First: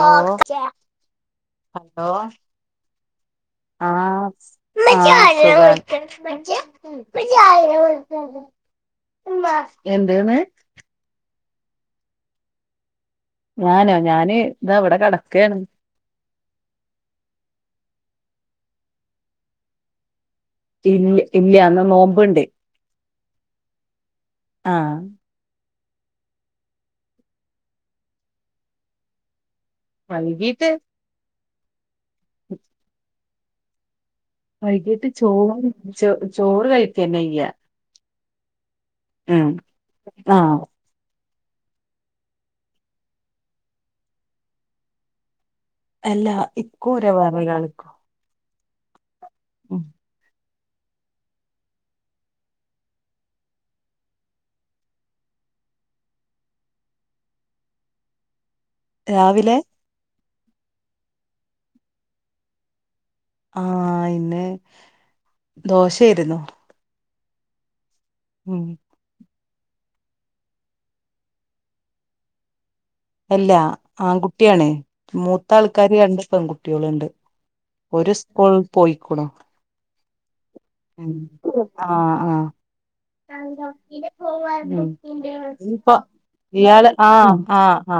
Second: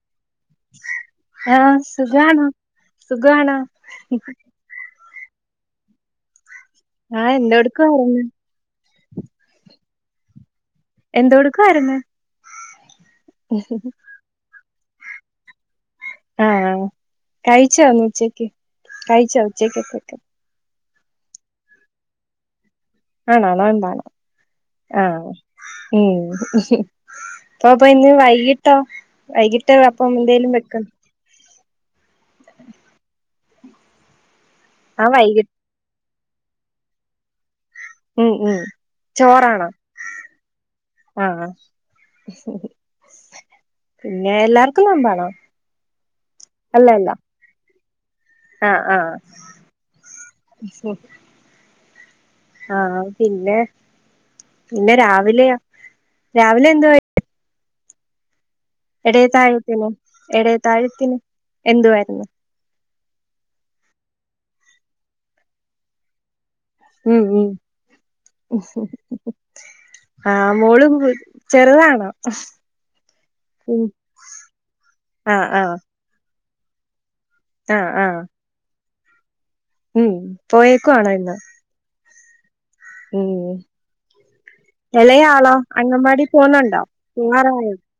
Hello ആഹ് സുഖാണോ സുഖാണോ ആഹ ആസുഖാണ് ആഹ് എന്തെടുക്കുവായിരുന്നു ഉ എന്താണ് എന്തോ കൊടുക്കമായിരുന്നു ഞാനോ ഞാന് ഇാ അവിടെ കടക്കയാണ് ആഹ കഴിചോന്ന് ഉച്ചക്ക് കഴചോഉച്ചക്ക്ച്ചക്ക് ഇല്ല ഇല്ല ന്ന് നോമ്പുണ്ട് ആണോ നോമ്പാണോ ആഹ് ആഹ ഉം അപ്പ അപ്പൊ ഇന്ന് വൈകിട്ടോ വൈകിട്ട് അപ്പം എന്തേലും വെക്കും ഉം വൈകിട്ട് ചോറ് ചോ ചോറ് കഴത്തിന്നെ യ്യാ ഉം ഉം ചോറാണാ ആഹ് ആഹ് ആഹ് പിന്നെ എല്ലാർക്കും നോമ്പാണോ അല്ല ഇക്കും അല്ലല്ല ഒര് വേറൊരാള് ആഹ് ആഹ് ഉം [unintelligible] ആഹ് പിന്നെ പിന്നെ രാവിലെയ രാവിലെ എന്ത് കഴി എടേ രാവിലെ താഴത്തിന് എടേ താഴത്തിന് എന്തുവാര്ന്നു ആഹ് ഇന്ന് ദോശേരുന്നു ഉം ഉം ആഹ് മോളും കു ചെറുതാണോ അല്ല ഉം ആൺകുട്ടിയാണ് ആഹ് മൂത്ത ആഹ് ആൾക്കാര് രണ്ട് പെൺകുട്ടികളുണ്ട് ആഹ് ഒരു ആഹ് സ്കൂള്ൽ പോയിക്കൂ ണു ഉം പോയേക്കു ആണോ ഇന്ന് ആഹ് ആഹ് ഉം ഉം ഇളയാളോ ഇനിപ്പൊ അംഗൻവാടി പോന്നുണ്ടോ ഇയാള് ആഹ് പോവാറായോ ആഹ് ആ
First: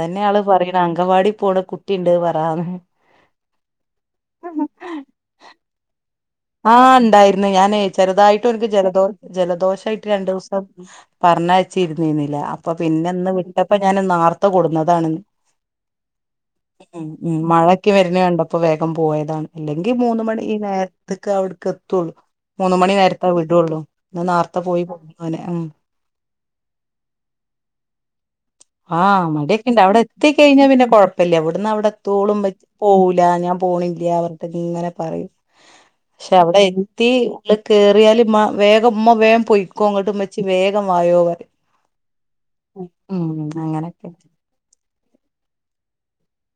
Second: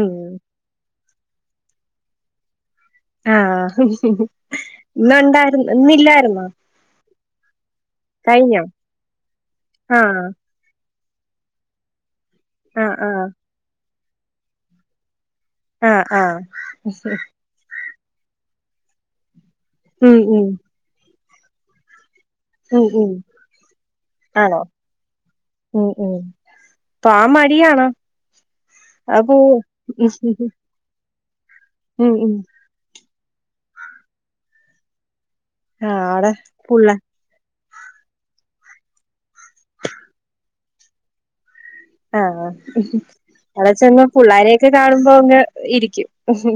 ഉം ആള് പറയണ അങ്കവാടി പോണ കുട്ടി ഉണ്ട് പറാന്ന് ആഹ് ഇന്നൊണ്ടാര്ന്ന് ഇന്നില്ലാരുന്നോ ആഹ് ഉണ്ടാര്ന്ന് ഞാനേ ചെറുതായിട്ട് ഓര്ക്ക് ജലദോഷ ജലദോഷായിട്ട് ആഹ് രണ്ട് ദിവസം പറഞ്ഞയച്ചിരുന്നിന്നില്ല ആഹ് ആഹ് അപ്പൊപിന്നെന്ന് വെ ത്തപ്പ ഞാൻ ഇന്ന് നേർത്ത കൂടുന്നതാണ് ഇന്ന്. ആഹ് ആഹ് ഉം മഴ ക്ക് വരുന്ന കണ്ടപ്പോ വേഗം പോയതാണ് അല്ലെങ്കി ഉം മൂന്ന് മണി ഉം ഈ നേരത്ത്ക്ക് അവിടക്ക് എത്തോള്ളു മൂന്ന് ഉം മണി ഉം നേരത്തെ വിടോള്ളൂ. ഇന്ന് ആണോ നേർത്തേ പോയി [unintelligible] ഓനെ ആഹ് ഉം പോവാൻ മടിയാണോ അത് ആഹ് പോവോ മടീക്കെ ണ്ട് അവിടെ ഉം എത്തിക്കഴിഞ്ഞാ പിന്നെ കൊഴപ്പല്ല. ഇവിടന്ന് ഉം ഉം അവിടെത്തോളും വെ പോഊല ഞാൻ പോണില്ല പറഞ്ഞിട്ട് ഇങ്ങനെ പറയും. ആഹ് ക്ഷെ അവിടെ പുള്ള എത്തി ള്ള് കേറിയാല് ഇമ്മ വേഗം ഉമ്മ വേഗം പൊയ്ക്കോ അങ്ങോട്ട് ഉമ്മച്ചി വേഗം വായോ പറയും ആഹ് അ ഉം അവിടെ ചെന്ന് അങ്ങനൊക്കെ പുള്ളാരെക്കെ കാണുമ്പോ അങ്ങ് ഇരിക്കും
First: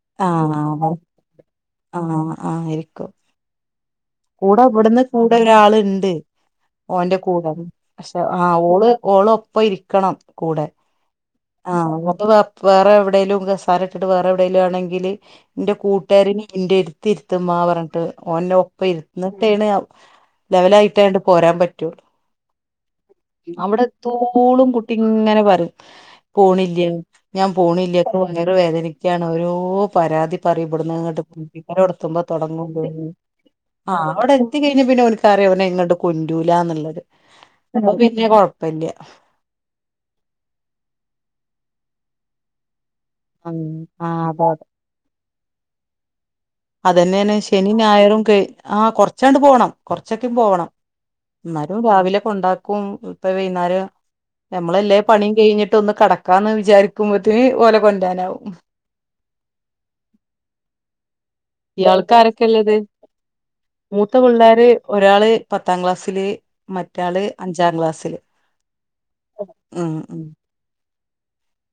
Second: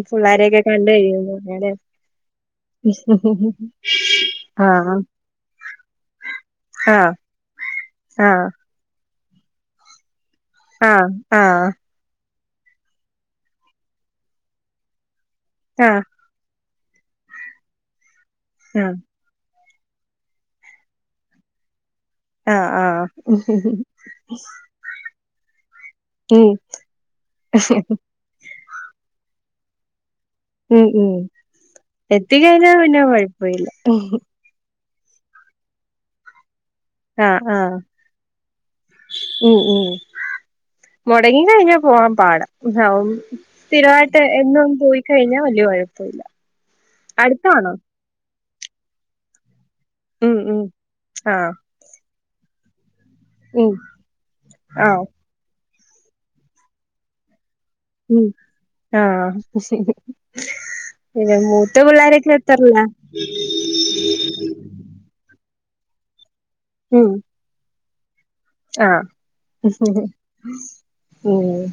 പുള്ളാരെക്കെ ആഹ് കണ്ട് കഴിയുമ്പോന്നു അല്ലെ ആഹ് അങ്ങനെ കൂട ആഹ് ഇവിടുന്ന് കൂടെ ഒരാള്ണ്ട് ആഹ് ഓന്റെ കൂടപക്ഷെ ആഹ് ഓള് ഓള ഒപ്പം ഇരിക്കണം കൂടെ ആഹ് [unintelligible] വേറെ എവിടേലും ഒക്ക കസേര ഇട്ടിട്ട് വേറെ എവിടേലും ആണങ്കില് ൻ്റെ ആഹ് കുട്ടുകാരനെ ഇന്റെ ത്തി രുത്തുമ്മാ പറഞ്ഞിട്ട് ഓൻ്റെ ഒപ്പം ഇരു ആഹ് എന്നിട്ടേണ് ഔ ലെവലായിട്ട് അണ്ട് പോരാൻ പറ്റോള്ളൂ ആഹ് ആഹ് അവിടെ എത്തോളും കുട്ടി ഇങ്ങനെ പറയും ഉം പോണില്ല ഞാൻ പോണില്ല ഇക്ക് വയറു വേദനിക്കാണ്. ഓരോ പരാതി ഉം പറയപ്പെടുന്ന ഉം കാട്ടീം ഇങ്ങോട്ട് പിക്ക എത്തുമ്പ എത്തിക്കഴിഞ്ഞാ തൊടങ്ങുമ്പോഴ് പിന്നെ [unintelligible] കൊഴപ്പമില്ല ആഹ് അവിടെ എത്തി കഴിഞ്ഞാ പിന്നെ ഓന് ക്കറിയോ ഓനെ ഇങ്ങട് കൊണ്ടൂലാന്ന്ള്ളത് ആഹ് ആഹ് ഉം ഉം മൊടങ്ങി കഴിഞ്ഞാ പോവാൻ പാടാ [unintelligible] ആഹ് സ്ഥിരായിട്ട് അതാണ് എന്നും പോയി കഴിഞ്ഞാ വല്യ കൊഴപ്പ ഇല്ല അതന്നെയാണ് ശനീം ഞായറും ക ആ കൊറച്ചാണ്ട് പോകണം കൊറച്ചൊക്കെ ഉം ഉം പോണം ആഹ് ന്നാല് ഇതും രാവിലെ ക്കെണ്ടാക്കും ഇപ്പ ഉം വയ്യ്ന്നേരം ഞമ്മളെല്ലേ ആഹ് പണിയും കഴിഞ്ഞ് ട്ട് ഒന്ന് കെടക്കാന്ന് വിചാരിക്കുമ്പോത്തേന് ഓലെ കൊണ്ടാരനാവും ആഹ പിന്നെ മൂത്ത ഇയാൾക്ക് പിള്ളോരൊക്ക ആരൊക്കെള്ളത് എത്തറില്ല മൂത്ത പിള്ളോര് ഒരാള് പത്താം ക്ലാസില് മറ്റാള് അഞ്ചാം ക്ലാസ്സില് ആഹ ഉം ഉം ഉം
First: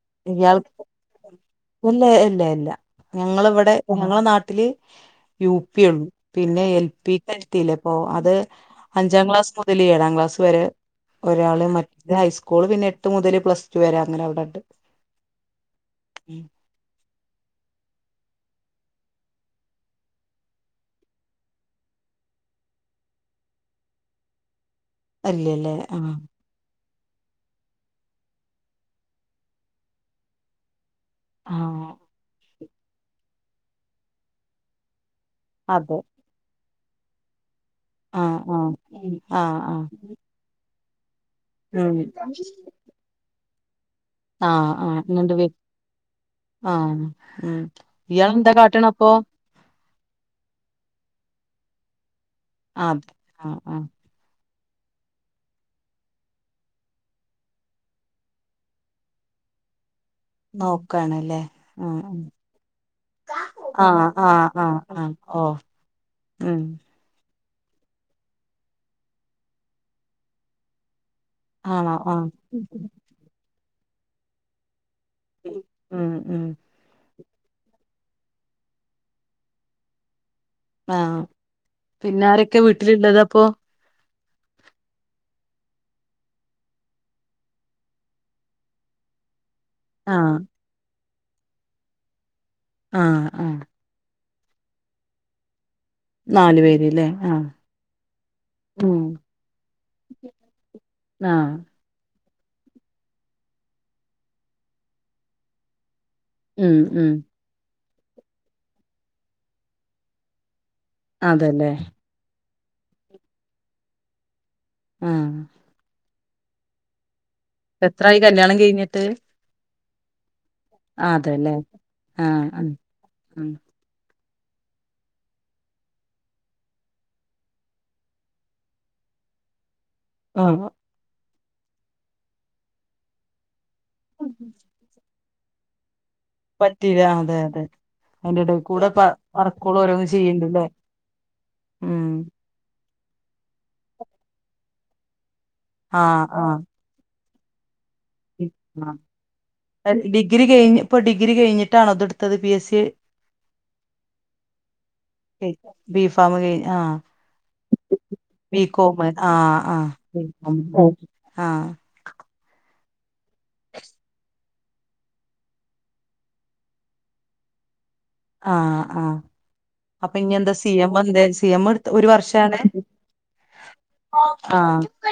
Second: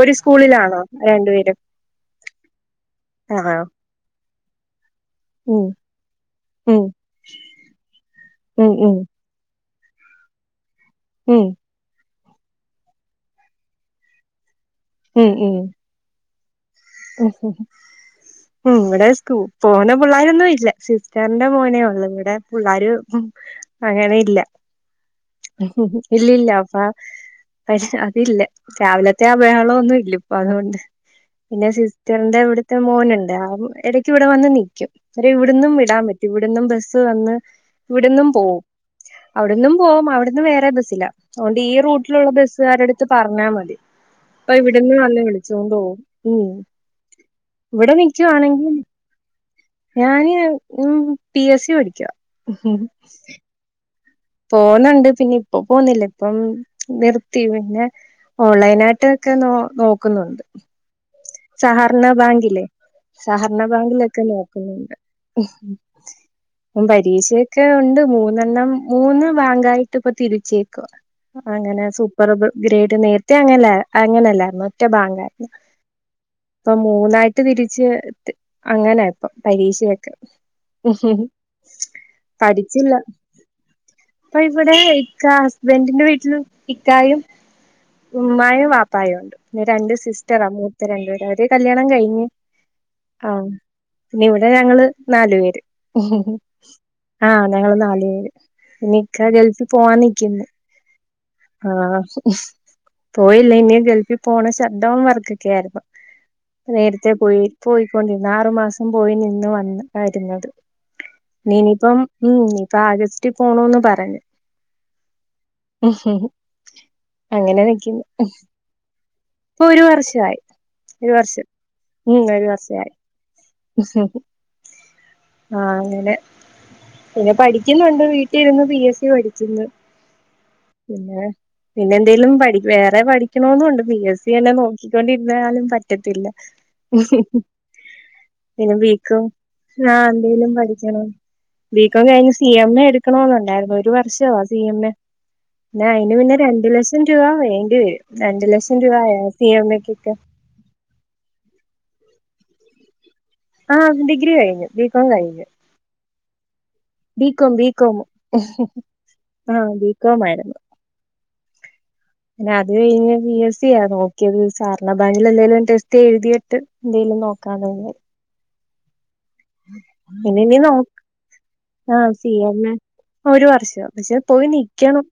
ഒരു ഇയാൾക്ക് സ്കൂളിലാണോ രണ്ടു പേരും ഇല്ല ഇല്ല ഇല്ല ഞങ്ങൾ ഇവിടെ ഞങ്ങളെ നാട്ടില് യു ഉം പി ഒള്ളു പിന്നെ ഉം എൽ പിക്ക്ത്തില്ലേ അപ്പൊ അത് ഉം ഉം അഞ്ചാം ക്ലാസ് മു തിൽ ഏഴാം ക്ലാസ് വരെ ഉം ഒരാള് മറ്റ ഹൈസ്കൂള് പിന്നെ എട്ട് മുതൽ പ്ലസ്ടു വരെ അങ്ങനെ അവിടണ്ട് ഉം ഉം [inaudible] ഓഹ ഉ ഇവിടെ സ്കൂ പോണേ പിള്ളോരൊന്നും ഇല്ല സിസ്റ്ററിന്റെ മോനെ ഉള്ളൂ ഇവിടെ പിള്ളേർ ഉം അങ്ങനെ ഇല്ല ഇല്ലല്ലേ ആഹ് ഇല്ലല്ല അപ്പാ പക്ഷെ അതില്ല രാവിലത്തെ ആ ബഹള ഒന്നും ഇല്ല ഇപ്പൊ അതുകൊണ്ട് പിന്നെ ആഹ് സിസ്റ്ററിന്റെ ഇവിടുത്തെ മോനുണ്ട് ആ ഇടയ്ക്ക് ഇവിടെ വന്ന് നിൽക്കും അവരെ ഇവിടന്നും അതെ വിടാൻ പറ്റും ഇവിടന്നും ബസ്സ് വന്ന് ഇവിടന്നും ആഹ് പോവും ആഹ് ആഹ് അവിടന്നും ആഹ് പോവും അവിടന്നും വേറെ ബസ്സില്ല അവുണ്ട് ഈ ഉം റൂട്ടിലുള്ള ബസ്സുകാര എടുത്ത് പറഞ്ഞാ മതി അപ്പൊ ആഹ് ഇവിടെന്ന് ആഹ് വന്ന് ഇങ്ങണ്ട് വെ വിളിച്ചൊണ്ട് പോകവും ഉ ആഹ് ഉം ഇവിടെ ഇയാളെന്താ നിക്കുവാണെങ്കിൽ കാട്ടണ അപ്പൊ ഞാന് ഉ പി എസ് സി പഠിക ആത് ആ ആ പോന്നുണ്ട് പിന്നെ ഇപ്പൊ പോന്നില്ല ഇപ്പം നിർത്തിന് ന്നെ ഓൺലൈന ആയിട്ട്ക്കെ നോ നോക്കുന്നുണ്ട് നോക്കണല്ലേ ആ സഹകരണ ബാങ്കിലെ സഹകരണ ബാങ്കിലൊക്കെ ആഹ് നോക്കുന്നുണ്ട് ആഹ് ഓ ഉം വിദേശയൊക്കെ ഉണ്ട് മൂന്നെണ്ണം മൂന്ന് ബാങ്കായിട്ട് ഇപ്പ തിരിച്ചേ ക്കെ അങ്ങനെ ആണോ ആഹ് സൂപ്പർ ഗ്രേഡ് നേരത്തെ അങ്ങന അങ്ങനെയല്ലായിരുന്നു ഒറ്റ ബാങ്ക ഉം ഉം ഇപ്പ മൂന്നായിട്ട് തിരിച്ച് അങ്ങനെപ്പ പരീക്ഷയൊക്കെ ഹ് ആഹ് ഹ് പിന്നെ ആരൊക്കെ പഠിച്ചില്ല വീട്ടിലുള്ളത് അപ്പൊ ഇപ്പൊ ഇവിടെ ഇക്ക ഹസ്ബൻറിന്റെ വീട്ടിലും ഇക്കായും ഉമ്മായും വാപ്പായും ഉണ്ട് പിന്നെ രണ്ട് ആഹ് സിസ്റ്ററാ മൂത്ത രണ്ടു പേര് അവര് കല്യാണം കഴിഞ്ഞഞ് ആഹ് ആഹ ആഹ് പിന്നെ ഇവിടെ ഞങ്ങള് നാലു പേര് നാലു പേര്ല്ലേ ആഹ് ഞങ്ങള് നാല് പേര് ഉം ഇനിക്ക ഗൾഫിൽ പോവാൻ നിക്കുന്നു ആഹ് ആ പോയില്ല ഇനി ഗൾഫിൽ പോണ ഷട്ട്ഡൗൺ വർക്കൊക്കെ ആയിരുന്നു ഉം ഉം നേരത്തെ പോയി പോയിക്കൊണ്ടിന്ന ആറു മാസം പോയി നിന്ന് വന്നതയിരുന്നത് അതല്ലേ ഇീനിയിപ്പം ം ഞിപ്പൊ ആഗസ്റ്റ് പോണോന്ന് പറഞ്ഞ്. ആ ഹ് അങ്ങനെ നിക്കിന്ന് എത്രായി ഹ് കല്യാണം കഴിഞ്ഞിട്ട് ഇപ്പൊ ഒരു വർഷായി ഒരു വർഷം ം ഒരു വർഷായി. ഉം [inaudible] ഹ് ഹ് ആ അങ്ങനെ. പിന്നെ പഠിക്കുന്നുണ്ട് വീട്ടീരുന്ന് പിഎസ് സി പഠിക്കുന്നു. ആ ഹ പിന്നെ പിന്നെ എന്തേലും പഠി വേറെ പഠിക്കണന്നൊണ്ട് പി എസ് സി എല്ലാം നോക്കിക്കൊണ്ടി ന്നാലും പറ്റത്തില്ല. പറ്റീലാ അതെ അതെ പിന്നെ അതിന്റെടേകൂടെ വ വർക്കോളൊ ഓരോന്നും ചെയ്ണ്ട്ല്ലേ? [unintelligible] ഹെലോ ബി കോം കഴിഞ്ഞ് സി എം എ എടുക്കണൊന്നുണ്ടായിരുന്നു. ഒരു വർഷ വാ സി എം എ. അയിന് ആഹ് പിന്നെ ആഹ് രണ്ട് ലക്ഷം രൂപ വേണ്ടി വരും. രണ്ട് ലക്ഷം രൂപ ആഹ് ആയോ സി എം മെ കൊക്കെ? ഡിഗ്രി കഴിഞ് പ്പോ ഡിഗ്രി കിഞ്ഞിട്ടാണോ ത്ട്ത്തത്? പി എസ് സി ആഹ് ഡിഗ്രി കഴിഞ്ഞു. ബികോം കഴിഞ്ഞു. ബീഫാമ് കഴി ആഹ് ബികോം ബികോം ബി കോമ് ആഹ് ആഹ് ബികോം ആഹ് പിന്നെ അത് കഴിഞ്ഞ് പി എസി യാ നോക്കേത് സാർള ബാങ്കില്ലെ എന്തേലും ടെസ്റ്റ് എഴുതിയിട്ട് എന്തേലും നോക്കാന്ന്. ആഹ് അ അപ്പൊ ഞി പിന്നെ എന്ത ഇനി സി നോ എമ്മന്തേ സി എമ്മ്ട്ത്ത് ഒരു ആഹ് സി എം വർഷാണ്. എ ഒരു വർഷം പക്ഷെ പോയി ആഹ് നൽക്കണം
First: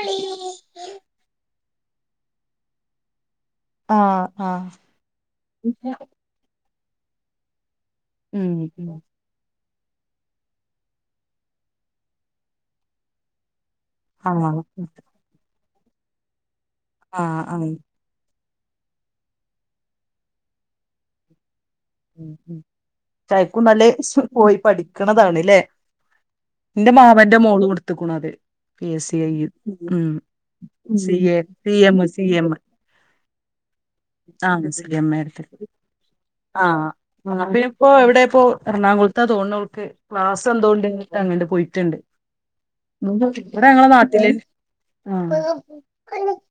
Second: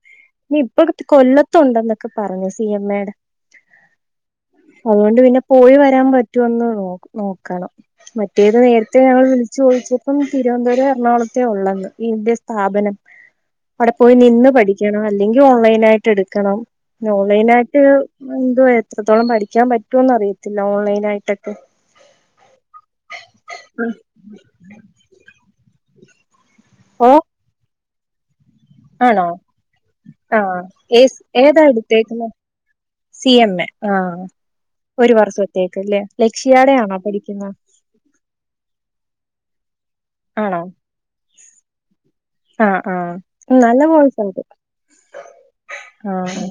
ഇനി ഇപ്പോ കൊല്ല ത്തുണ്ടന്നൊക്കെ പറഞ്ഞു സി എമ്മേടെ ആഹ് ആഹ് അതുകൊണ്ട് പിന്നെ പോയി വരാൻ ഉം പ റ്റോന്ന് നോക്കണം മറ്റേത് നേരി ഉം ഞങ്ങള് വിളിചോദിച്ചപ്പം തിരുവന്തപുരം എറണാകുളത്തേ ഉള്ളെന്ന് ഇതിന്റെ സ്ഥാപനം. അവിടെ പോയി ആഹ് നിന്ന് പഠിക്കണം അല്ലെങ്കി ഓൺലൈനായിട്ട് എടുക്കണം ആഹ് ഓൺലൈനായിട്ട് എന്തോ എത്രത്തോളം പഠിക്കാൻ പറ്റോന്നറിയത്തില്ല ഓൺലൈനായിട്ടൊക്കെ. അ? യ്ക്കും നല്ലേ പോയി പഠിക്ക്ണതാണ്ല്ലേ ന്റെ ഓ മാമന്റെ മോളുട്ത്തുക്കുണത്. പി എസ് സി ആണോ ഐയ്യ് ഉം ആഹ് സി എ ഏതാ സി എമ്മ് സി എടുത്തേക്കുന്നത് എമ്മ്. സി എം എ ആഹ് സി എം ഒരു എ എടുത്ത് വർഷത്തേക്ക്ല്ലേ ലക്ഷ്യാടെ ആണോ പഠിക്കുന്ന? ഇപ്പൊ എവിടെപ്പോ എറണാകുളത്ത തോന്ന്ണോൾക്ക് ക്ലാസ് ആണോ എന്തോ ണ്ട് അങ്ങ്ട്ട് പോയിറ്റ്ണ്ട്. ആഹ് ആ നല്ല കോഴ്സാൺത്. ആ ആഹ്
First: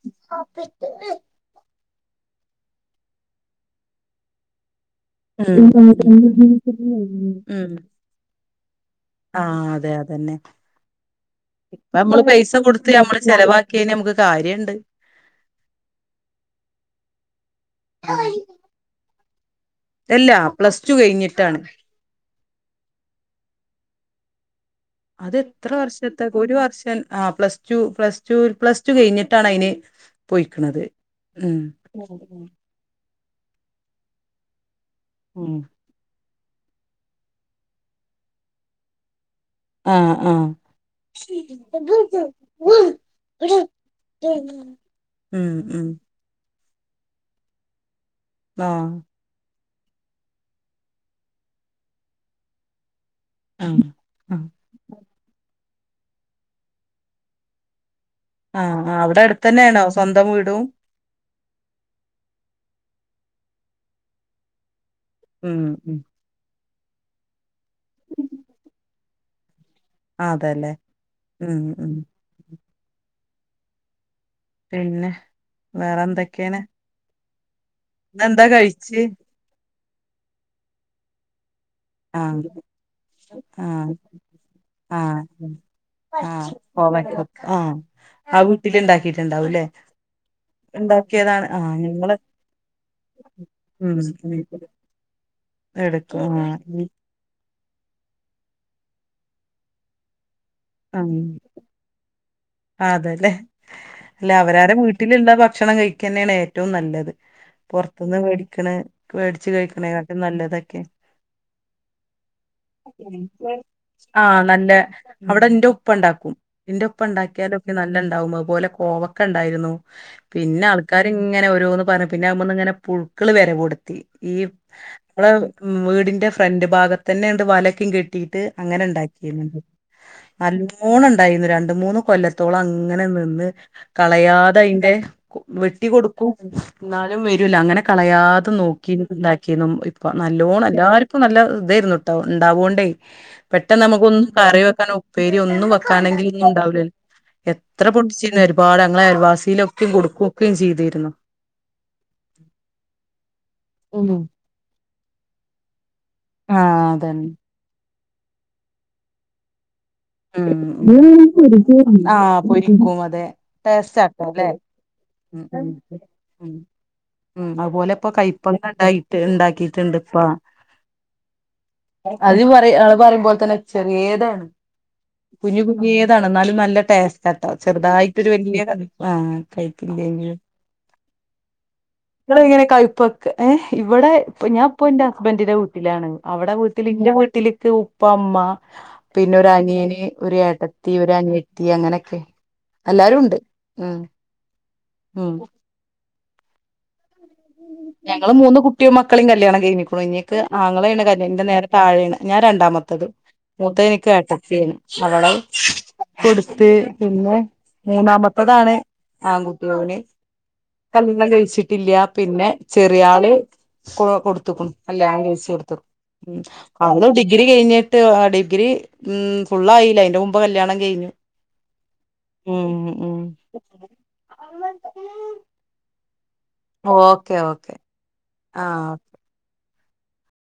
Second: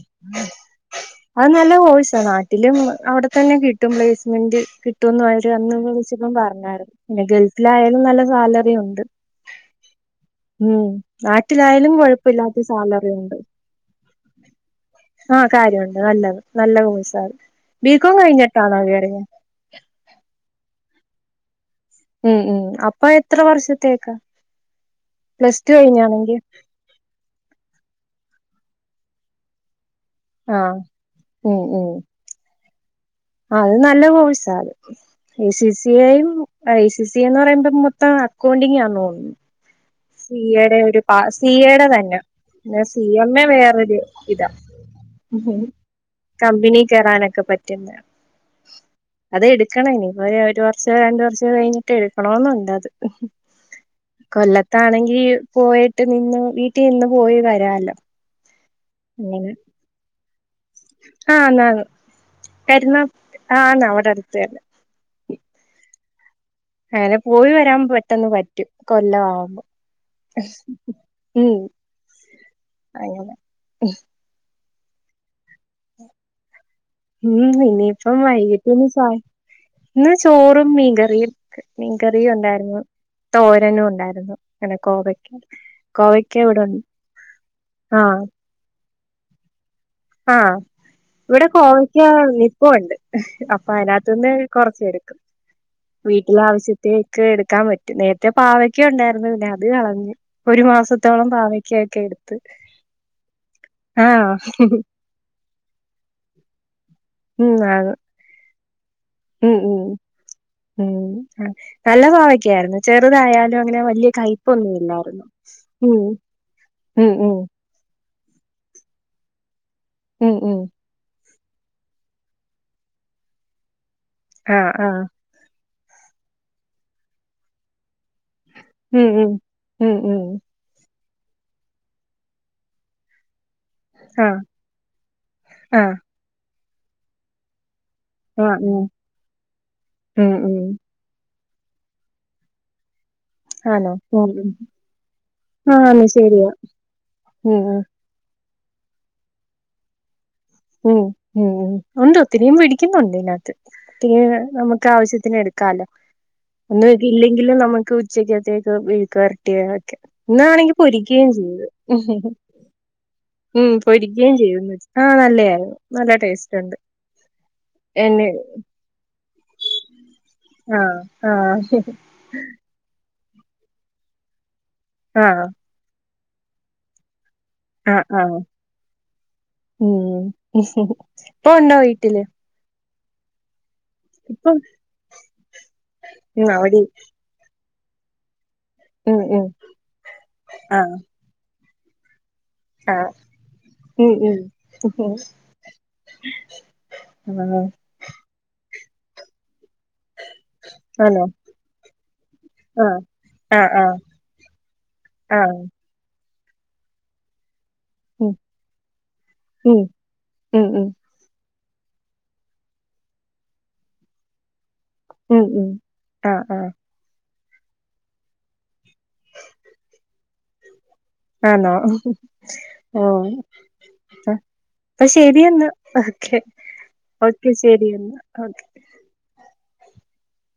അത് നല്ല കോഴ്സാണ് നാട്ടിലും അവിടെ തെന്നെ കിട്ടും പ്ലേയിസ്മെന്റ്. കിട്ടുന്നും ഉം അന്ന് വിളിച്ചിപ്പം പറഞ്ഞാരുന്നു പിന്നെ ഉം ഗൾഫിലായാലും നല്ല സാലറിയുണ്ട്. ആഹ് അതെ അതന്നെ ഉം നാട്ടിലായാലും കൊഴപ്പില്ലാത്ത സാലറിണ്ട്. കേ നമുക്ക് കാര്യണ്ട് ആഹ് കാര്യോണ്ട് നല്ലത് നല്ല കോഴ്സാത് ബീക്കോം കഴിഞ്ഞ [unintelligible] ട്ടാ നാല് വരഞ്ഞേ എല്ലാ പ്ലസ് ടു കഴിഞ്ഞിട്ടാണ്. ം ം അപ്പൊ എത്ര വർഷത്തേക്കാ? അത് പ്ലസ് എത്ര ടു വർഷത്തെ കഴിഞ്ഞാണെങ്കിൽ ഒരു വർഷം ആ plus two plus two plus two കഴിഞ്ഞിട്ടാണ് അയിന് ആഹ് പോയിക്ണത് ഉം ം ഉം ആ അത് നല്ല കോഴസാത്. ഐ സി ഉം C C എയെം I C C A എന്നറയുമ്പോ മൊത്തം അക്കൗണ്ടിംങാ തോന്നുന്നു. ആഹ് സി ആഹ്. എയുടെ ഒരു പാ സി എയുടെ തന്നെ പിന്നെ സി എം എ വേറൊരു ഇതാ ം ം കമ്പനി കേയറാനൊക്കെ പറ്റൊകാരം ആഹ അത് എടുക്കണം ഇനി ഒരു വർഷോ രണ്ട വർഷോ കഴിഞ്ഞിട്ട് എടുക്കണോന്നുണ്ട അത് ആഹ കൊല്ലത്താണെങ്കി പോയിട്ട് നിന്ന് വീട്ടിൽ നിന്ന് പോയി വരാല്ലോ ആഹ ആഹ അവിടെ അടുത്തന്നേണോ സ്വന്തം വീടും ആഹ് എന്നാണ് കരുന്നാ ആഹ അവിടെ അടുത്തെന്നെ ഉം മ് അങ്ങനെ പോയി വരാൻ പെട്ടെന്ന് ഉം പറ്റും കൊല്ലമാവുമ്പോ അതെല്ലേ ഉം അങ്ങനെ പിന്നെ വേറെന്തൊക്കെണ് ഉം ഇനിയിപ്പം വൈകിട്ടിനി കഴിച്ച് ചായ് ഇന്ന് ചോറും മീകറിയു മീൻകറിയും ആഹ് ഉണ്ടായിരുന്നു തോരനും ആഹ് ഉണ്ടായിരുന്നു പിന്നെ കോവക്കേം ആഹ് ആഹ് കോവക്ക് ആഹ് ആ വീട്ടില് ഇണ്ടാക്കിട്ടുണ്ടാവുംല്ലെ ആഹ ഇവിടെ കോവയ്ക്കാ നിപ്പുണ്ട് അപ്പൊ ഉം അതിനകത്തുന്ന് കൊറച് എടുക്കും എടുക്കും ആഹ് വീട്ടിലാവശ്യത്തി ക്കെ എടുക്കാൻ പറ്റും നേരത്തെ പാവക്ക ഉണ്ടായിരുന്നു അത് കളഞ് ഒരു മാസത്തോളം പാവ ആഹ് കേക്ക എടുത്ത് അതെല്ലേ ആഹ അല്ല അവരാരെ വീട്ടിലുള്ള ഭക്ഷണം കഴിക്കന്നെണ് ഏറ്റോം നല്ലത് ഉം ആണ് പുറത്തുന്ന് മേടിക്കണ് ഉം ഉം ഉം നല്ല കോവക്കാരുന്നു ചെറുതായാലും അങ്ങനെ വല്യ ആഹ് നല്ല അവടെ ന്റെ ഉപ്പ ഇണ്ടാക്കും ന്റെ ഒപ്പ ഉം ഉം ഉണ്ടാക്കി ക്ക നല്ലണ്ടാവും അതുപോലെ കോവക്കണ്ടായിരുന്നു ഉം ഉം പിന്നെ ക്കാർ ങ്ങനെ ഓരോന്ന് പറിം പിന്നെ അയ്മ്മന്ന് ഇങ്ങനെ പുഴുക്കള് വരവ് തൊടത്തി ഈ ആഹ് ആഹ് നമ്മള് ഉം വീടിന്റെ ഫ്രണ്ട് ഭാഗത്തന്നെ ന്ട്ട് വലകെയ് ട്ടീട്ട് അങ്ങനെ ഉം ഉം ഇണ്ടാക്കിരുന്നുണ്ട് ഉം ഉം നല്ലൂണം ഉണ്ടായിരുന്നു രണ്ട് മൂന് കൊല്ലത്തോളം അങ്ങനെ നിന്ന് ആ കളയാതെ അയ്ന്റെ കൊ ആ വെട്ടി മ്മ് ന്നാലും വരൂല്ലോ അങ്ങനെ ആ കളയാതെ ഉം നോക്കി ഇണ്ടാക്കീര്ന്നു ഇപ്പ ഉം ഉം നല്ലോണം എല്ലാ നല്ല ഇതാര്ന്നു ട്ടോ ഇണ്ടാവോണ്ടേ പെട്ടന്ന് ആണോ നമ്മക്കൊന്നും ഉം ഉം കറി വെക്കാനോ ഉപ്പേര്യോ ഒന്നും ആന്ന് വെക്കാല്ലെങ്കി ശരിയാ ഇണ്ടാവുല്ലെ ഉം ഉം എത്ര പൊട്ടിച്ചീന്ന് ഒരുപാട് ഞങ്ങളെ അയൽവാസിലൊക്കെ കൊടുക്കു ഉം ഉം ഉണ്ട് ഒത്തിരിയും പിടിക്കുന്നുണ്ട് ഇതിനാത്ത് ഉം ട്യ നമക്ക് ആവശ്യത്തിന് എടുക്കാലോ ആഹ് ഒന്നും അതന്നെ ഇല്ലെങ്കിലും നമക്ക് ഉച്ചക്കത്തേക്ക് ബീഫ് വരട്ടിയതൊക്കെ ഉം [inaudible] ആ പൊരിക്കും അതെ ഉം ടേസ്റ്റാ ട്ടോ പൊരിക്കുകയും ല്ലെ ചെയ്തു ആ [inaudible] നല്ലയായിരുന്നു നല്ല ഉം ടേസ്റ്റ് ഉണ്ട് ഉം അഹ്പോലെ ഇപ്പോ എന്നെ കയപ്പ ഇണ്ടായ് [inaudible] ഇണ്ടാക്കിട്ണ്ട് ഇപ്പ ആഹ ആഹ ശരി അദ് ഇവർ പറയുമ്പോൽ തന്നെ ചെര്യേതാണ് ആ കുഞ്ഞു കുഞ്യേതാണ് ഇന്നാലും നല്ല ടേസ്റ്റ് റ്റാട്ടോ ആ ആ ചെറുതായിട്ടൊരു വല്യ ആഹ കയ് പ്പ് ഇണ്ടെങ്കിലും ഇപ്പ ഉണ്ടോ വീട്ടില് ഇങ്ങളിങ്ങനെ കളിപ്പ് ഏ ഇവടെ പ്പൊ ഇപ്പം ഞ ഞാ ഇപ്പന്റെ ഹസ്ബന്റിന്റെ വീട്ടിലാണ് അവിടെ വീട്ടിൽ ട്ടിലിപ്പോ ഉപ്പ ഉമ്മ ഉം പിന്നെ ഉം ഒരു അനിയന് ഒരു ആ ഏട്ടത്തി ഒരു അനിയത്തി അങ്ങനെയൊക്കെ ആ അല്ലാരും ഉണ്ട് ഉം ഉം [inaudible] ഞങ്ങള് മൂന്ന് കുട്ടിയും മക്കളേം കല്യാണം കയ്ഞ്ഞു ഞ്ഞിക്ക് ആങ്ങളെണ് കല്യ ആണോ ന്റെ നേരെ താഴെണ് ഞാ ആ രണ്ടാമത്തത് ആ മൂത്ത ആ എനിക്ക് ഏട്ടത്തി അവളെ ആ കൊടുത്ത് പിന്നെ ഉം മൂന്നാമത്തതാണ് ആകുട്ടി ഉം ഒന് ഉം ഉം കല്യാണം കഴിച്ചിട്ടില്ല പിന്ന ചെറിയാളീം കൊ കൊടുത്തുക്കുണ് കല്യാണം ഉം കയിച് ഉം കൊടുത്ത ആ ആ അന്നും ഡിഗ്രി കഴിഞ്ഞിട്ട് ഡിഗ്രി ഉം ഫുള്ളയില്ല അയിന്റെ മുമ്പ് കല്യാണം കഴിഞ്ഞു ആണോ ഉം മ്മ്ഹ് ഉം ആഹ് അ പ്പൊ ശരിയെന്ന ഓക്കെ ഓക്കെ ശരിയന്ന ആഹ്